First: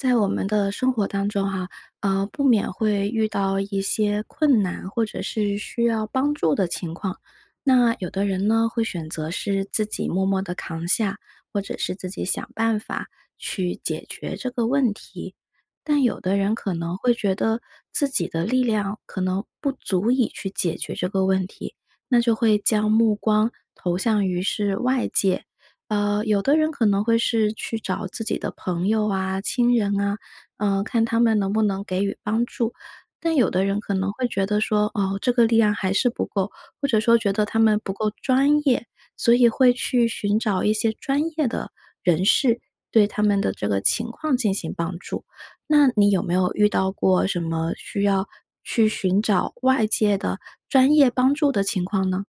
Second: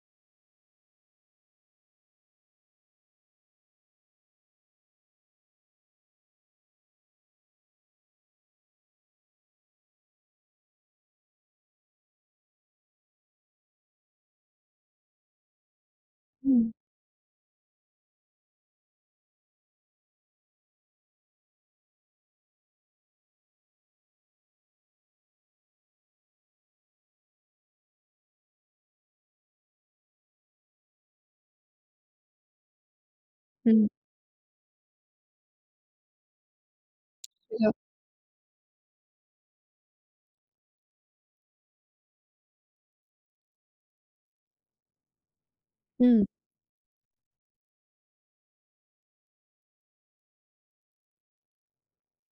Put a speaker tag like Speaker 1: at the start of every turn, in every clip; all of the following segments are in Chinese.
Speaker 1: 在我们的生活当中啊，呃，不免会遇到一些困难，或者是需要帮助的情况。那有的人呢，会选择是自己默默地扛下，或者是自己想办法去解决这个问题。但有的人
Speaker 2: 嗯。
Speaker 1: 可能会觉得自己的力量可能不足以去解决这个问题，那就会将目光投向于是外界，呃，有的人可能会是去找自己的朋友啊、亲人啊，呃，看他们能不能给予帮助。但有的人
Speaker 2: 嗯。
Speaker 1: 可能会觉得说：“哦，这个力量还是不够”，或者说觉得
Speaker 2: 是
Speaker 1: “他
Speaker 2: 的
Speaker 1: 们不够专业”。所以会去寻找一些专业的人士，对他们的这个情况进行帮助。那你有
Speaker 2: 嗯。
Speaker 1: 没有遇到过什么需要去寻找外界的专业帮助的情况呢？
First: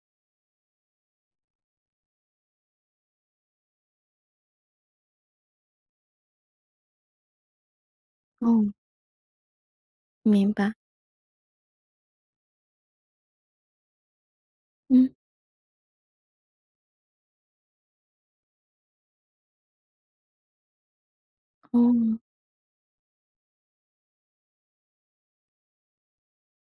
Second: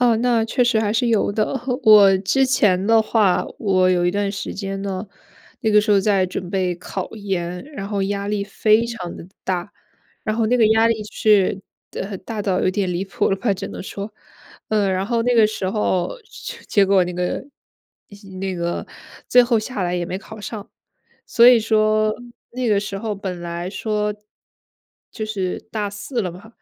Speaker 2: 呃，那确实还是有的。我之前的话，我有一段时间呢，那个时候在准备考研，然后压力
Speaker 1: 哦。
Speaker 2: 非常得大。然后
Speaker 1: 明
Speaker 2: 那个
Speaker 1: 白。
Speaker 2: 压力是的，大到有点离谱了吧，只能说，嗯，然
Speaker 1: 嗯。
Speaker 2: 后那个时候就结果那个那个最后下来也没考上。所以说
Speaker 1: 哦。
Speaker 2: 那个时候本来说，就是大四了嘛，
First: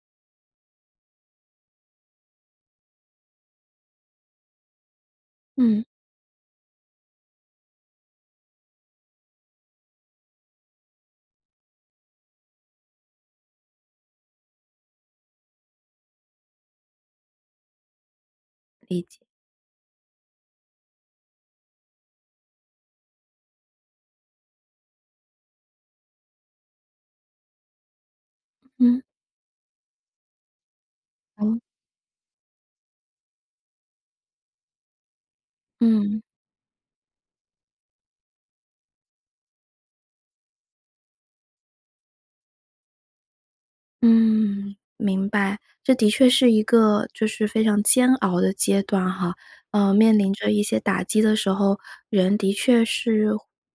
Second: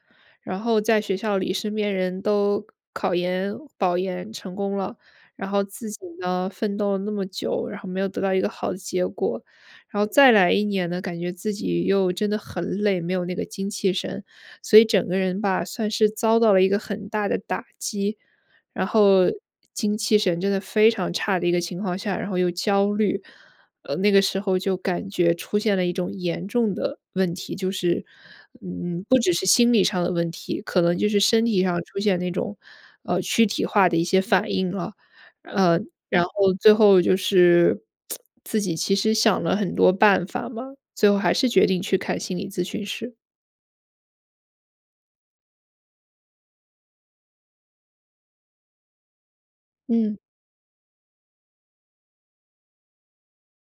Speaker 2: 然后在学校里身边人都考研、保研成功了，然后
Speaker 1: 嗯。
Speaker 2: 自己呢奋斗了那么久，然后没有得到一个好的结果。然后再来一年呢，感觉自己又真的很累，没有那个精气神，所以整个人吧，算是遭到了一个很大的打击，然
Speaker 1: 理解。
Speaker 2: 后精气神真的非常差的一个情况下，然后又焦虑。呃，那个时候就感觉出现了一种严重的问题，就是，
Speaker 1: 嗯。
Speaker 2: 嗯，不只是心理上的问题，可能就是身
Speaker 1: 嗯？
Speaker 2: 体上出现那种，呃，躯体化的一些反应了。呃，
Speaker 1: 嗯。
Speaker 2: 然后最后就是，自己其实想了很多办法嘛，最后还是决定去看心理咨询师。
Speaker 1: 嗯，明白。这的确是一个，就是非常煎熬的阶段哈，呃，
Speaker 2: 嗯。
Speaker 1: 面临着一些打击的时候，人的确是，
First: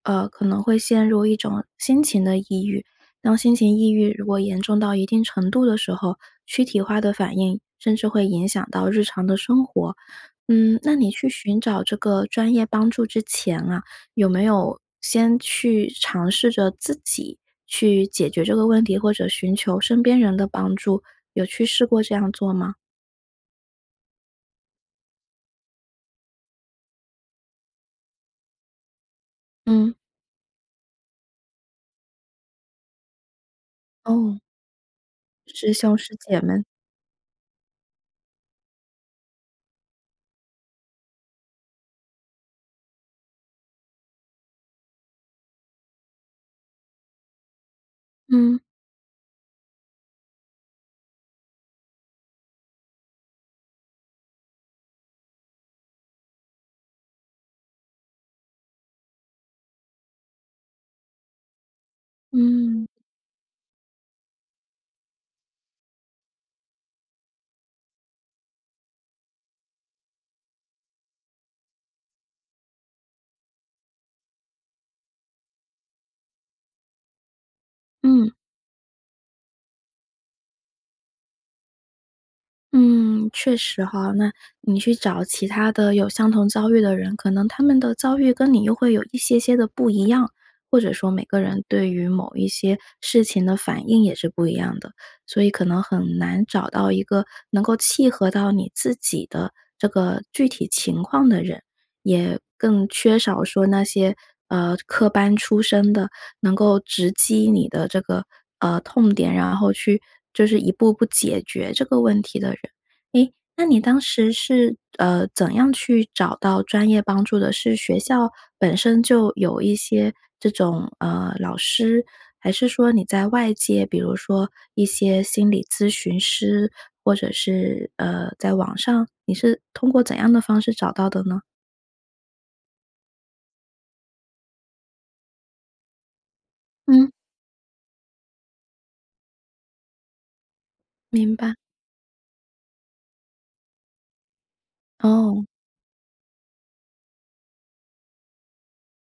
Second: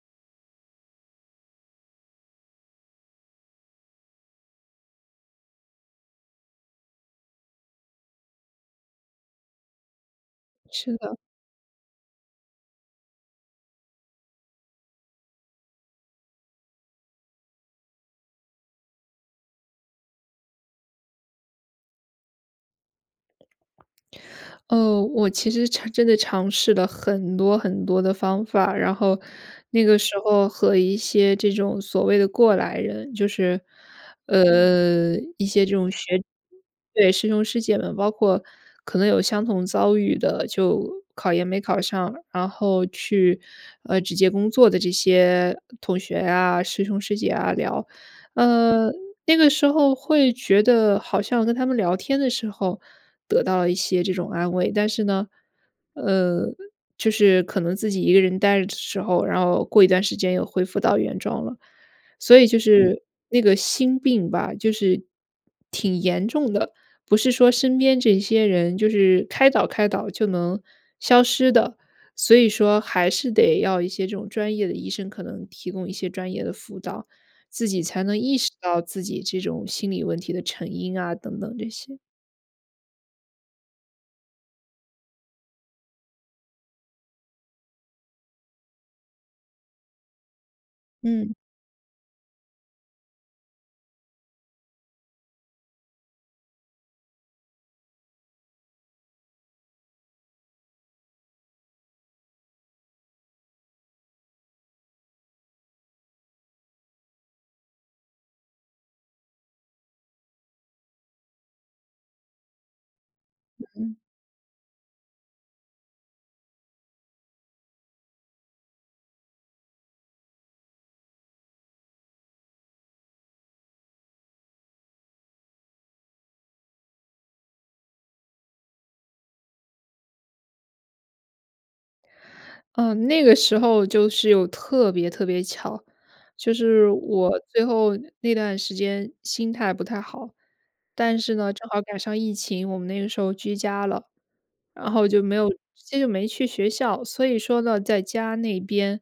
Speaker 1: 呃，可能会陷入一种心情的抑郁。当心情抑郁如果严重到一定程度的时候，躯体化的反应，甚至会影响到日常的生活。嗯，那
Speaker 2: 是
Speaker 1: 你
Speaker 2: 的。
Speaker 1: 去寻找这个专业帮助之前啊，有没有先去尝试着自己去解决这个问题，或者寻求身边人的帮助，有去试过这样做吗？
Speaker 2: 呃，我其实尝真的尝试了很多很多的方法。然后，那
Speaker 1: 嗯。
Speaker 2: 个时候和一些这种所谓的过来人就是，
Speaker 1: 哦。
Speaker 2: 呃，一些这
Speaker 1: 师
Speaker 2: 种
Speaker 1: 兄师
Speaker 2: 学
Speaker 1: 姐们。
Speaker 2: 对，师兄师姐们，包括可能有相同遭遇的，就考研没考上。然后去，呃，直接工作的这些同学啊、师兄师姐啊聊，
Speaker 1: 嗯。
Speaker 2: 呃，那个时候会觉得好像跟他们聊天的时候，得到了一些这种安慰。但是呢，呃，就是可能自己一个人呆着的时候，然后过一段时间又恢复到原状了，所以就
Speaker 1: 嗯。
Speaker 2: 是那个心病吧，就是，挺严重的。不是说身边这些人就是开导开导就能消失的，所以说还是得要一些这种专业的医生可能提供一些专业的辅导，自己才能
Speaker 1: 嗯。
Speaker 2: 意识到自己这种心理问题的成因啊等等这些。
Speaker 1: 嗯，确实哈。那你去找其他的有相同遭遇的人，可能他们的遭遇跟你又会有一些些的不一样，或者说每
Speaker 2: 嗯。
Speaker 1: 个人对于某一些事情的反应也是不一样的。所以可能很难找到一个能够契合到你自己的这个具体情况的人，也更缺少说那些，呃，科班出身的，能够直击你的这个，呃，痛点，然后去就是一步步解决这个问题的人。诶，那
Speaker 2: 嗯
Speaker 1: 你
Speaker 2: 嗯。
Speaker 1: 当时是，呃，怎样去找到专业帮助的，是学校本身就有一些这种，呃，老师，还是说你在外界，比如说一些心理咨询师？或者是，呃，在网上？你是通过怎样的方式找到的呢？
Speaker 2: 嗯，那个时候就是有特别特别巧。就是
Speaker 1: 嗯。
Speaker 2: 我最后那段时间心态不太好，但
Speaker 1: 明
Speaker 2: 是呢，
Speaker 1: 白。
Speaker 2: 正好赶上疫情，我们那个时候居家了，然后就没
Speaker 1: 哦。
Speaker 2: 有直接就没去学校，所以说呢在家那边，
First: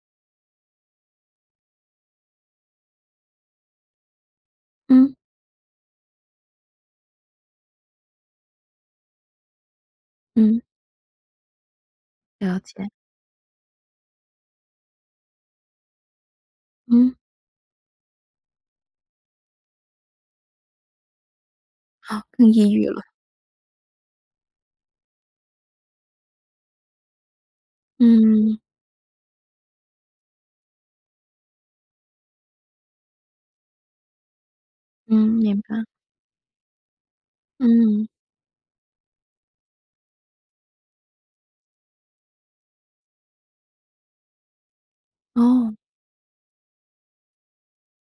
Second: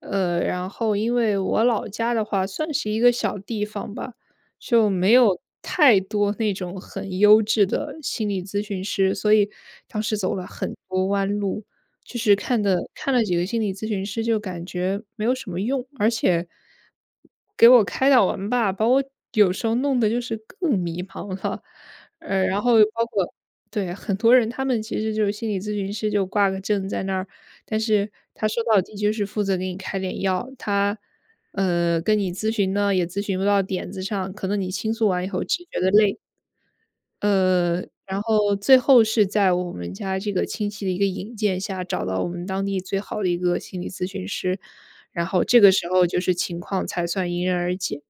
Speaker 2: 呃，然后因为我老家的话算是一个小地方吧。就没
Speaker 1: 嗯。
Speaker 2: 有太多那种很优质的心理咨询师，所以当时走了
Speaker 1: 嗯。
Speaker 2: 很多弯路。就是
Speaker 1: 了
Speaker 2: 看的
Speaker 1: 解。
Speaker 2: 看了几个心理咨询师就感觉没有什么用，而且
Speaker 1: 嗯。
Speaker 2: 给我开导完吧，把我有时候弄得就是更迷茫了。
Speaker 1: 哦，
Speaker 2: 呃，
Speaker 1: 更
Speaker 2: 然
Speaker 1: 抑
Speaker 2: 后
Speaker 1: 郁了。
Speaker 2: 包括对，很多人他们其实就是心理咨询师就挂个证在那儿，但是他
Speaker 1: 嗯。
Speaker 2: 说到底就是负责给你开点药，他，呃，跟你咨询呢也咨询不到点子上，可能你倾诉
Speaker 1: 嗯，
Speaker 2: 完以后
Speaker 1: 明
Speaker 2: 只觉
Speaker 1: 白。
Speaker 2: 得累。呃，
Speaker 1: 嗯。
Speaker 2: 然后最后是在我们家这个亲戚的一个引荐下，找到我们当地最好的一个心理咨询师，然后这个
Speaker 1: 哦。
Speaker 2: 时候就是情况才算迎刃而解。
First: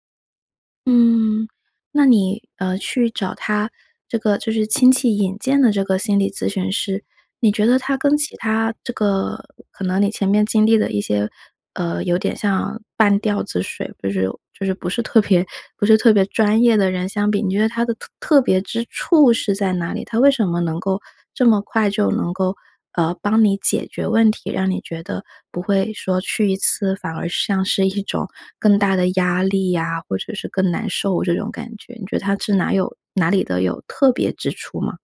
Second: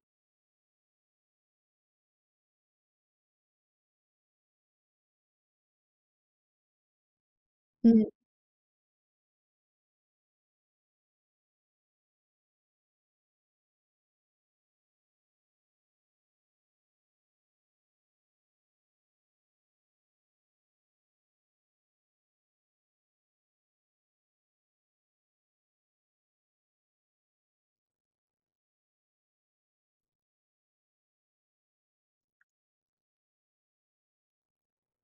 Speaker 1: 嗯，那你，呃，去找他这个就是亲戚引荐的这个心理咨询师，你觉得他
Speaker 2: 嗯。
Speaker 1: 跟其他这个可能你前面经历的一些，呃，有点像半吊子水不是就是不是特别不是特别专业的人相比，你觉得他的特特别之处是在哪里？他为什么能够这么快就能够，呃，帮你解决问题？让你觉得，不会说去一次反而像是一种更大的压力啊，或者是更难受这种感觉。你觉得他是哪有哪里的有特别之处吗？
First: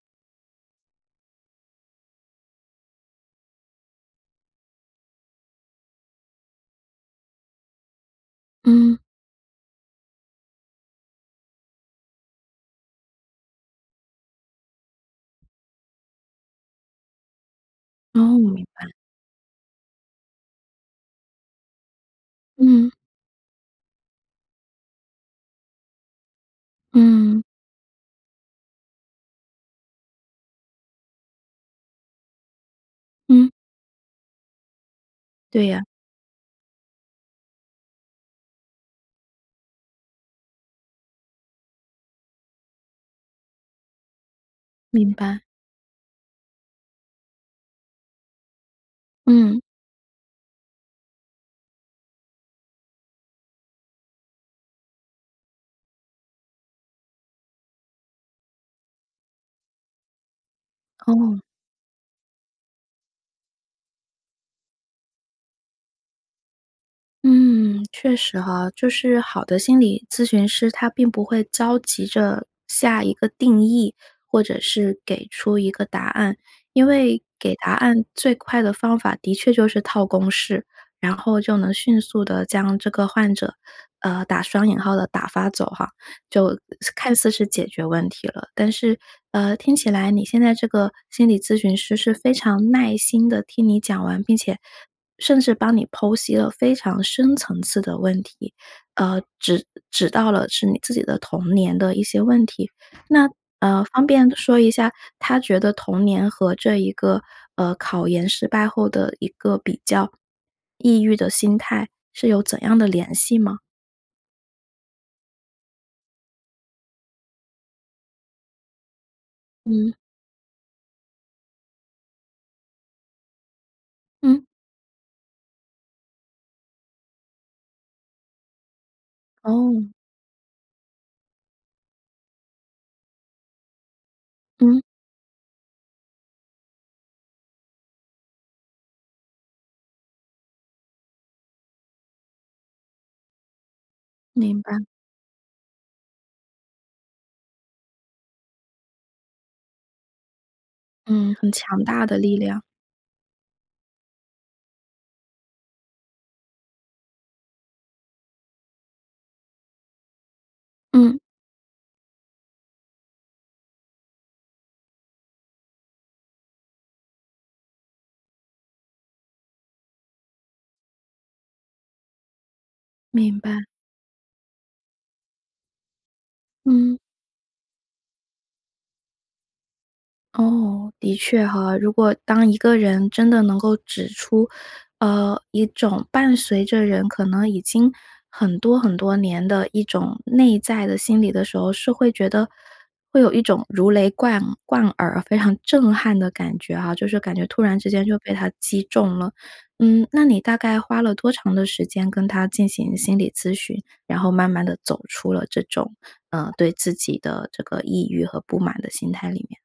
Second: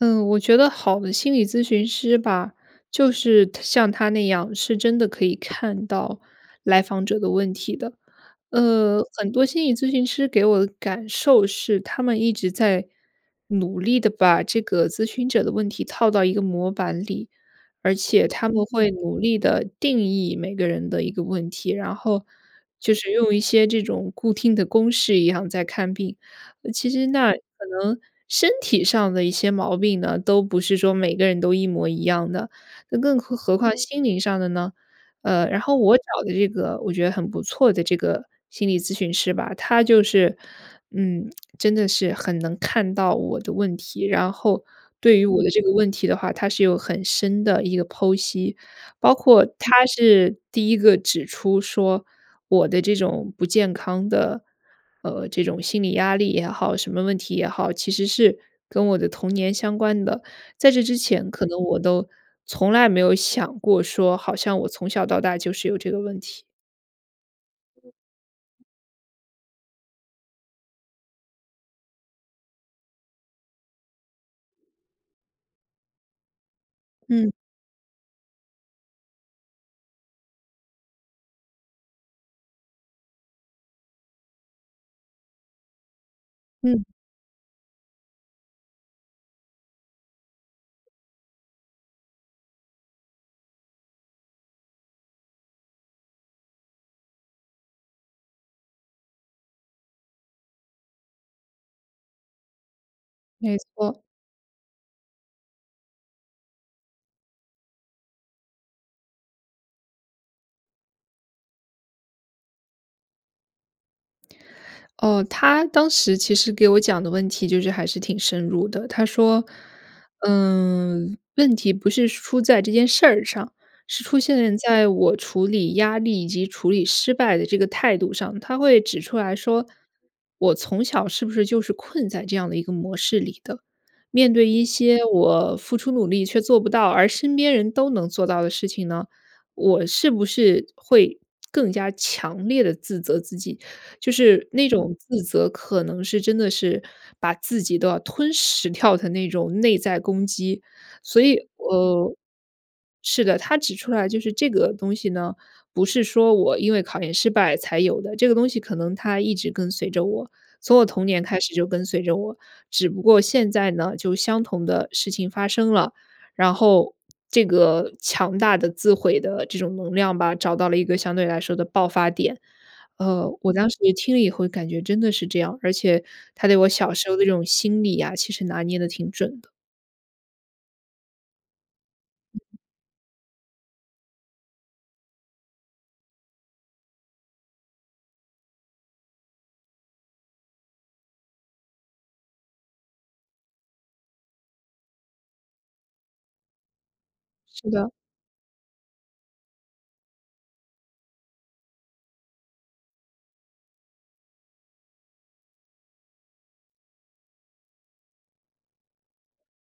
Speaker 2: 嗯，我觉得好的心理咨询师吧，就是他像他那样，是真的可以看到来访者的问题的。
Speaker 1: 嗯。
Speaker 2: 呃，很多心理咨询师给我的感受是，他们一直在努力地把这个咨询者的问题套到一个模板里，而且
Speaker 1: 嗯，
Speaker 2: 他
Speaker 1: 明
Speaker 2: 们
Speaker 1: 白。
Speaker 2: 会努力地定义每个人的一个问题，然后，
Speaker 1: 嗯。
Speaker 2: 就是用一些这种固定的公式一样在看病。其实那可
Speaker 1: 嗯。
Speaker 2: 能身体上的一些毛病呢，都不是说每个人都一模一样的，那更何
Speaker 1: 嗯。
Speaker 2: 何况心灵上的呢？呃，然
Speaker 1: 对
Speaker 2: 后
Speaker 1: 呀。
Speaker 2: 我找的这个我觉得很不错的这个心理咨询师吧，他就是嗯，真的是很能看到我的问题，然后
Speaker 1: 明
Speaker 2: 对于
Speaker 1: 白。
Speaker 2: 我的这个问题的话，他是有很深的一个剖析。包括
Speaker 1: 嗯。
Speaker 2: 他是第一个指出说，我的这种不健康的，呃这种心理压力也好，什么问题也好，其实是跟我的童年相关的。在这之 前，
Speaker 1: 哦。
Speaker 2: 可能我都从来没有想过说，好像我从小到大就是有这个问题。
Speaker 1: 嗯，确实哈。就是好的心理咨询师，他并不会着急着，下一个定义，或者是给出一个答案。因为
Speaker 2: 嗯。
Speaker 1: 给答案最快的方法的确就是套公式，然后就能迅速地将这个患者，呃，打双引号的打发走哈，就
Speaker 2: 嗯。
Speaker 1: 看似是解决问题了。但是，呃，听起来你现在这个心理咨询师是非常耐心地听你讲完，并且甚至帮你剖析了非常深层次的问题，呃，指指到了是你自己的童年的一些问题，那，
Speaker 2: 没
Speaker 1: 呃，
Speaker 2: 错。
Speaker 1: 方便说一下，他觉得童年和这一个，呃，考研失败后的一个比较，抑郁的心态是有怎样的联系吗？
Speaker 2: 哦，他当时其实给我讲的问题就是还是挺深入的。他说，
Speaker 1: 嗯。
Speaker 2: 嗯，问题不是出在这件事儿上，是出
Speaker 1: 嗯。
Speaker 2: 现在我处理压力以及处理失败的这个态度上。他会指出来说，
Speaker 1: 哦。
Speaker 2: 我从小是不是就是困在这样的一个模式里的？面对一
Speaker 1: 嗯。
Speaker 2: 些我付出努力却做不到，而身边人都能做到的事情呢，我是不是会更加强烈地自责自己？就是
Speaker 1: 明
Speaker 2: 那
Speaker 1: 白。
Speaker 2: 种自责可能是真的是把自己都要吞噬掉的那种内在攻击。所
Speaker 1: 嗯，
Speaker 2: 以，
Speaker 1: 很强大
Speaker 2: 呃
Speaker 1: 的力量。
Speaker 2: 是的，他指出来就是这个东西呢，不是说我因为考研失败才有的，这个东西可能它一直跟随着我，从我童
Speaker 1: 嗯。
Speaker 2: 年开始就跟随着我。只不过现在呢就相同的事情发生了，然后这个强大的自毁的这种能量吧，找到了一个相对来说的爆发点，呃，
Speaker 1: 明
Speaker 2: 我
Speaker 1: 白。
Speaker 2: 当时也听了以后感觉真的是这样，而且他对我小
Speaker 1: 嗯。
Speaker 2: 时候的那种心理啊，其实拿捏得挺准的。
Speaker 1: 哦，的确哈。如果
Speaker 2: 嗯
Speaker 1: 当一
Speaker 2: 哼。
Speaker 1: 个人真的能够指出，呃，一种伴随着人可能已经很多很多年的一种内在的心理的时候，是会觉得会有一种如雷贯贯耳非常震撼的感觉啊，就是感觉突
Speaker 2: 是
Speaker 1: 然之
Speaker 2: 的。
Speaker 1: 间就被他击中了。嗯，那你大概花了多长的时间跟他进行心理咨询，然后慢慢地走出了这种，呃，对自己的这个抑郁和不满的心态里面？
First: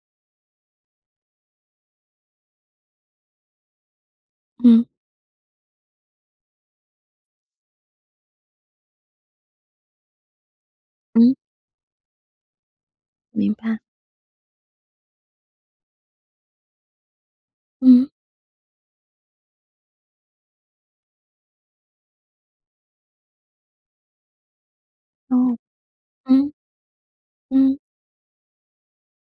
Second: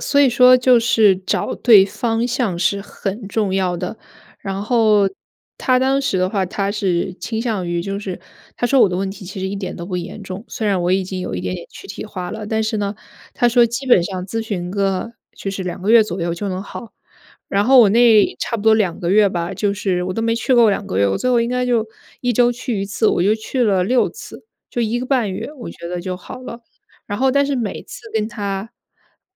Speaker 2: 所以说就是找对方向是很重要的，然
Speaker 1: 嗯。
Speaker 2: 后他当时的话，他是倾向于就是他说我的问题其实一点都不严重。虽然我已经
Speaker 1: 嗯。
Speaker 2: 有一点点躯体化了，但是呢，他
Speaker 1: 明
Speaker 2: 说
Speaker 1: 白。
Speaker 2: 基本上咨询个就是2个月左右就能好。然后我
Speaker 1: 嗯。
Speaker 2: 那差不多2个月吧，就是我都没去够2个月，我最后应该就1周去1次，我就去了6次，就1个半月，
Speaker 1: 哦。
Speaker 2: 我觉得就好
Speaker 1: 嗯。
Speaker 2: 了。然后但是
Speaker 1: 嗯。
Speaker 2: 每次跟他，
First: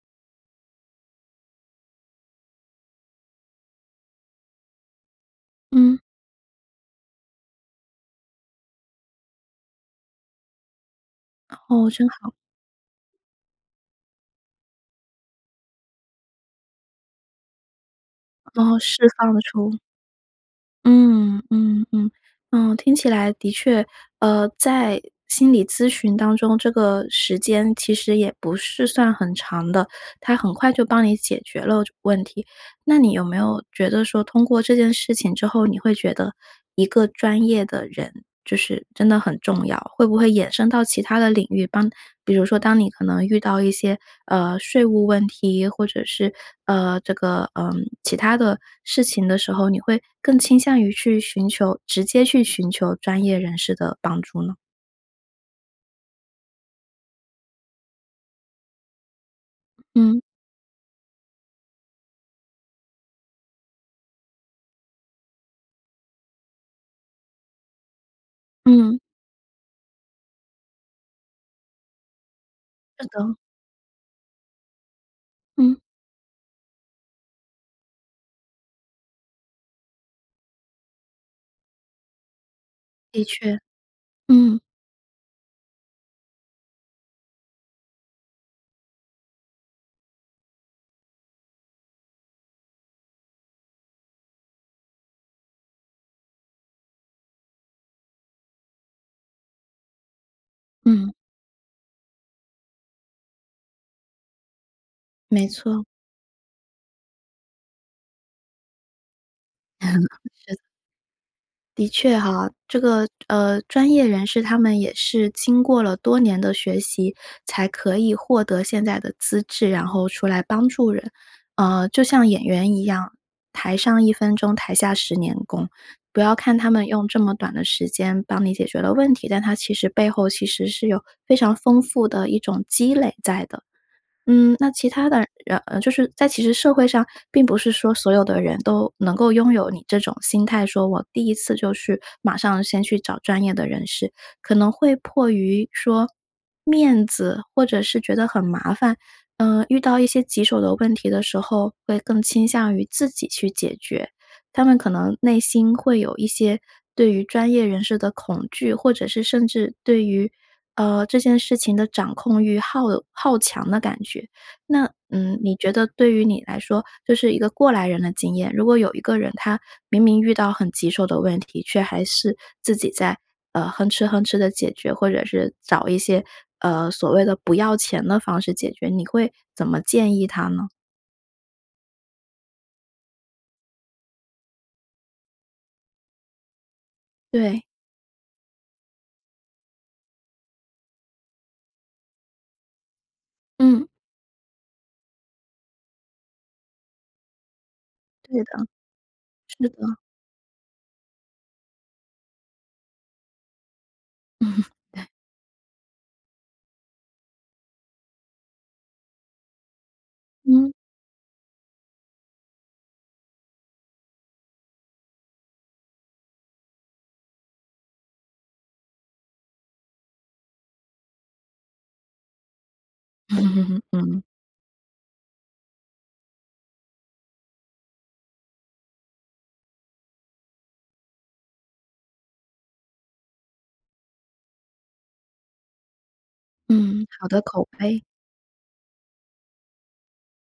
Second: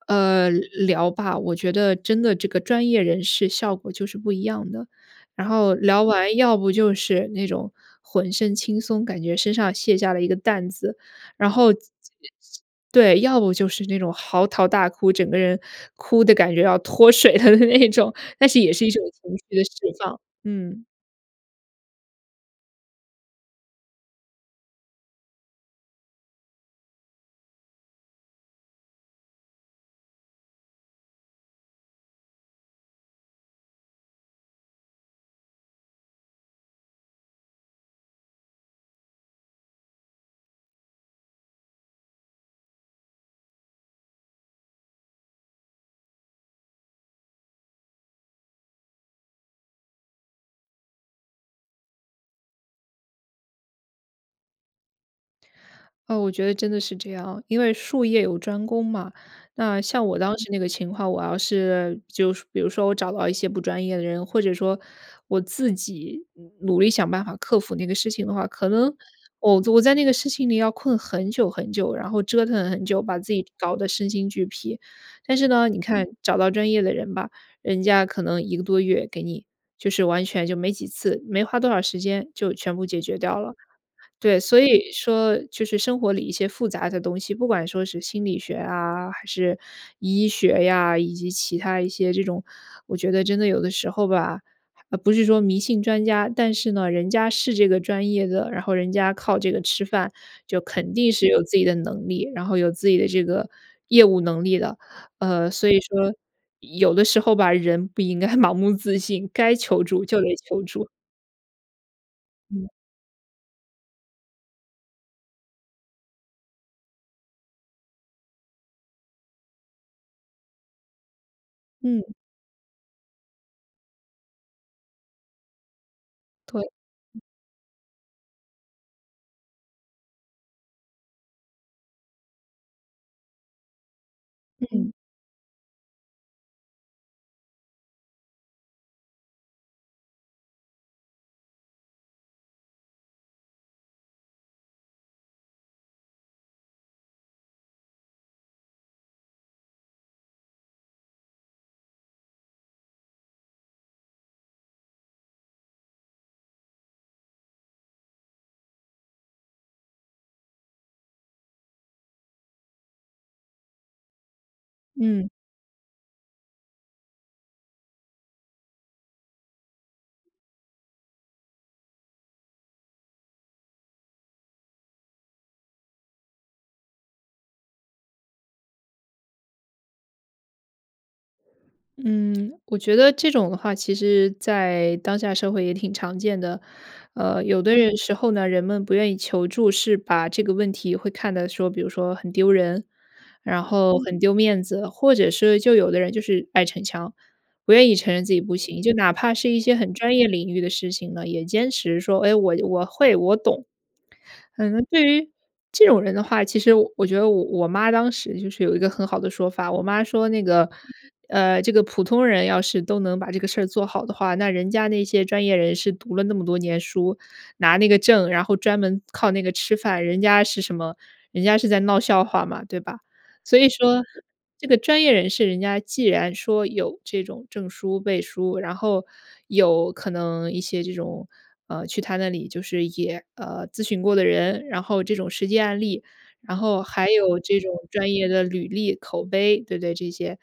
Speaker 2: 呃，聊吧，我觉得真的这个专业人士效果就是不一样的。然后
Speaker 1: 嗯。
Speaker 2: 聊完要不就是那种浑身轻松，感觉身上卸下了一个担子，然后自
Speaker 1: 哦，真
Speaker 2: 己也
Speaker 1: 好。
Speaker 2: 是对，要不就是那种嚎啕大哭整个人哭得感觉要脱水了的那种，但是也
Speaker 1: 哦，
Speaker 2: 是一种
Speaker 1: 释
Speaker 2: 情
Speaker 1: 放了
Speaker 2: 绪的释
Speaker 1: 出。
Speaker 2: 放。嗯。
Speaker 1: 嗯，嗯嗯，嗯，听起来的确，呃，在心理咨询当中，这个时间其实也不是算很长的，他很快就帮你解决了就问题。那你有没有觉得说通过这件事情之后，你会觉得一个专业的人，就是真的很重要，会不会衍生到其它的领域。当比如说当你可能遇到一些，呃，税务问题，或者是，呃，这个，嗯，其它的事情的时候，你会更倾向于去寻求直接去寻求专业人士的帮助呢？
Speaker 2: 呃，我觉得真的是这样，因为术业有专攻嘛。那像我
Speaker 1: 嗯。
Speaker 2: 当时那个情况，我要是就是说比如说我找到一些不专业的人，或者说我自己努努力想办法克服那个事情的话，可能
Speaker 1: 嗯。
Speaker 2: 我我在那个事情里要困很久很久，然后折腾很久，
Speaker 1: 是
Speaker 2: 把自
Speaker 1: 的。
Speaker 2: 己搞得身心俱疲。但是呢，
Speaker 1: 嗯。
Speaker 2: 你看找到专业的人吧，人家可能1个多月给你，就是完全就没几次、没花多少时间就全部解决
Speaker 1: 的
Speaker 2: 掉了。
Speaker 1: 确，
Speaker 2: 对，所
Speaker 1: 嗯。
Speaker 2: 以说就是生活里一些复杂的东西，不管说是心理学啊还是医学呀，以及其它一些这种我觉得真的有的时候吧，不是说迷信专家，但是呢，人家是这个专业的，然后人家靠这个吃饭，就肯
Speaker 1: 嗯。
Speaker 2: 定是有自己的能力，然后有自己的这个业务能力的。
Speaker 1: 没
Speaker 2: 呃，所以
Speaker 1: 错。
Speaker 2: 说，有的时候吧，人不应该盲目自信，该求 助就得
Speaker 1: 是。
Speaker 2: 求助。
Speaker 1: 的确哈，
Speaker 2: 嗯。
Speaker 1: 这个，呃，专业人士他们也是经过了多年的学习，才可以获得现在的资质，然后出来帮助人。呃，就
Speaker 2: 嗯。
Speaker 1: 像演员一样，台上1分钟，台下10年功。不要看
Speaker 2: 对，
Speaker 1: 他们用这
Speaker 2: 嗯。
Speaker 1: 么短的时间帮你解决了问题，但他其实背后其实是有非常丰富的一种积累在的。嗯，那其
Speaker 2: 嗯。
Speaker 1: 他的，然呃，就是在其实社会上并不是说所有的人都能够拥有你这种心态，说我第1次就去马上先去找专业的人士。可能会迫于说，面子或者是觉得很麻烦，呃，遇到一些棘手的问题的时候，会更倾向于自己去解决。他们可能内心会有一些对于专业人士的恐惧，或者是甚至对于，呃，这件事情的掌控欲，好好强的感觉。那，
Speaker 2: 嗯。
Speaker 1: 嗯，你觉得对于你来说，就是一个过来人的经验，如果有一个人他明明遇到很棘手的问题，却还是自己在，呃，哼哧哼哧地解决，或者是找一些，呃，所谓的不要钱的方式解决，你会怎么建议他呢？
Speaker 2: 嗯，我觉得这种的话，其实在当下社会也挺常见的。呃，有
Speaker 1: 对。
Speaker 2: 的人时候呢，人们不愿意求助，是把这个问题会看得说比如说很丢人，然
Speaker 1: 嗯。
Speaker 2: 后很丢面子，或者是，就有的人就是爱逞强，不愿意承认自己
Speaker 1: 对
Speaker 2: 不
Speaker 1: 的。
Speaker 2: 行。就哪怕是一
Speaker 1: 是
Speaker 2: 些很
Speaker 1: 的。
Speaker 2: 专业领域的事情呢，也坚持说：“哎，我我会、我懂。” 嗯，那
Speaker 1: 对。
Speaker 2: 对于这种人的话，其实我我觉得我我妈当时就是有一个很好的说法，我妈说那个：
Speaker 1: 嗯。
Speaker 2: “呃，这个普通人要是都能把这个事儿做好的话，那人家那些专业人士读了那么多年书，拿那个证，然后专门靠那个吃饭，人家是什么？人家是在闹笑话嘛，对吧？”所以 说，
Speaker 1: 嗯。
Speaker 2: 这个专业人士，人家既然说有这种证书背书，然后有可能一些这种，呃，去他那里就是也，呃，咨询过的人，然后这种实际案例，然后
Speaker 1: 嗯，
Speaker 2: 还
Speaker 1: 好的
Speaker 2: 有这
Speaker 1: 口
Speaker 2: 种
Speaker 1: 碑。
Speaker 2: 专业的履历、口碑，对不对，这些，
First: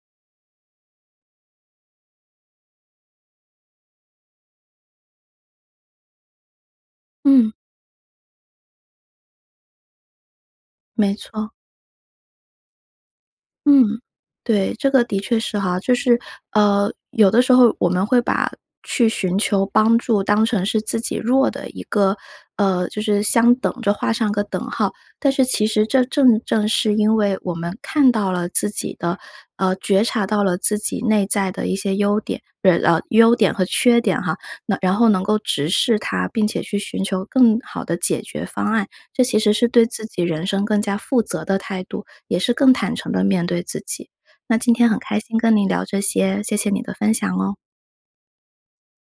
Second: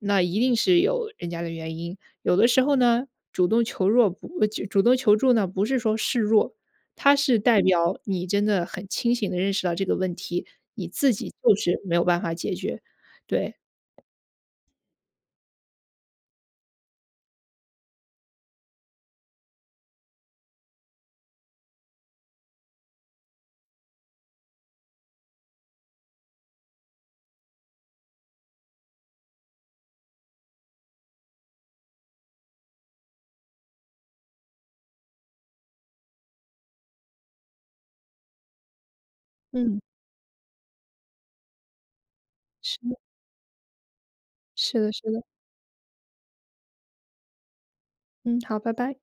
Speaker 2: 那一定是有人家的原因。有的时候呢，主动求弱不主主动求助呢，不是说示弱，它是
Speaker 1: 嗯。
Speaker 2: 代表你真的很清醒地认识到这个问题，你自
Speaker 1: 没
Speaker 2: 己
Speaker 1: 错。
Speaker 2: 就是没有办法解决，对。
Speaker 1: 嗯。对，这个的确是哈，就是，呃，有的时候我们会把去寻求帮助当成是自己弱的一个，呃，就是相等着，画上个等号。但是其实这正正是因为我们看到了自己的，呃，觉察到了自己内在的一些优点，呃啊，优点和缺点哈，能然后能够直视它，并且去寻求更好的解决方案。这其实是
Speaker 2: 嗯。
Speaker 1: 对自己人生更加负责的态度，也是更
Speaker 2: 是
Speaker 1: 坦
Speaker 2: 的。
Speaker 1: 诚地面对自己。那今
Speaker 2: 是
Speaker 1: 天
Speaker 2: 的
Speaker 1: 很
Speaker 2: 是
Speaker 1: 开
Speaker 2: 的。
Speaker 1: 心跟您聊这些，谢谢你的分享哦。
Speaker 2: 嗯，好，拜拜。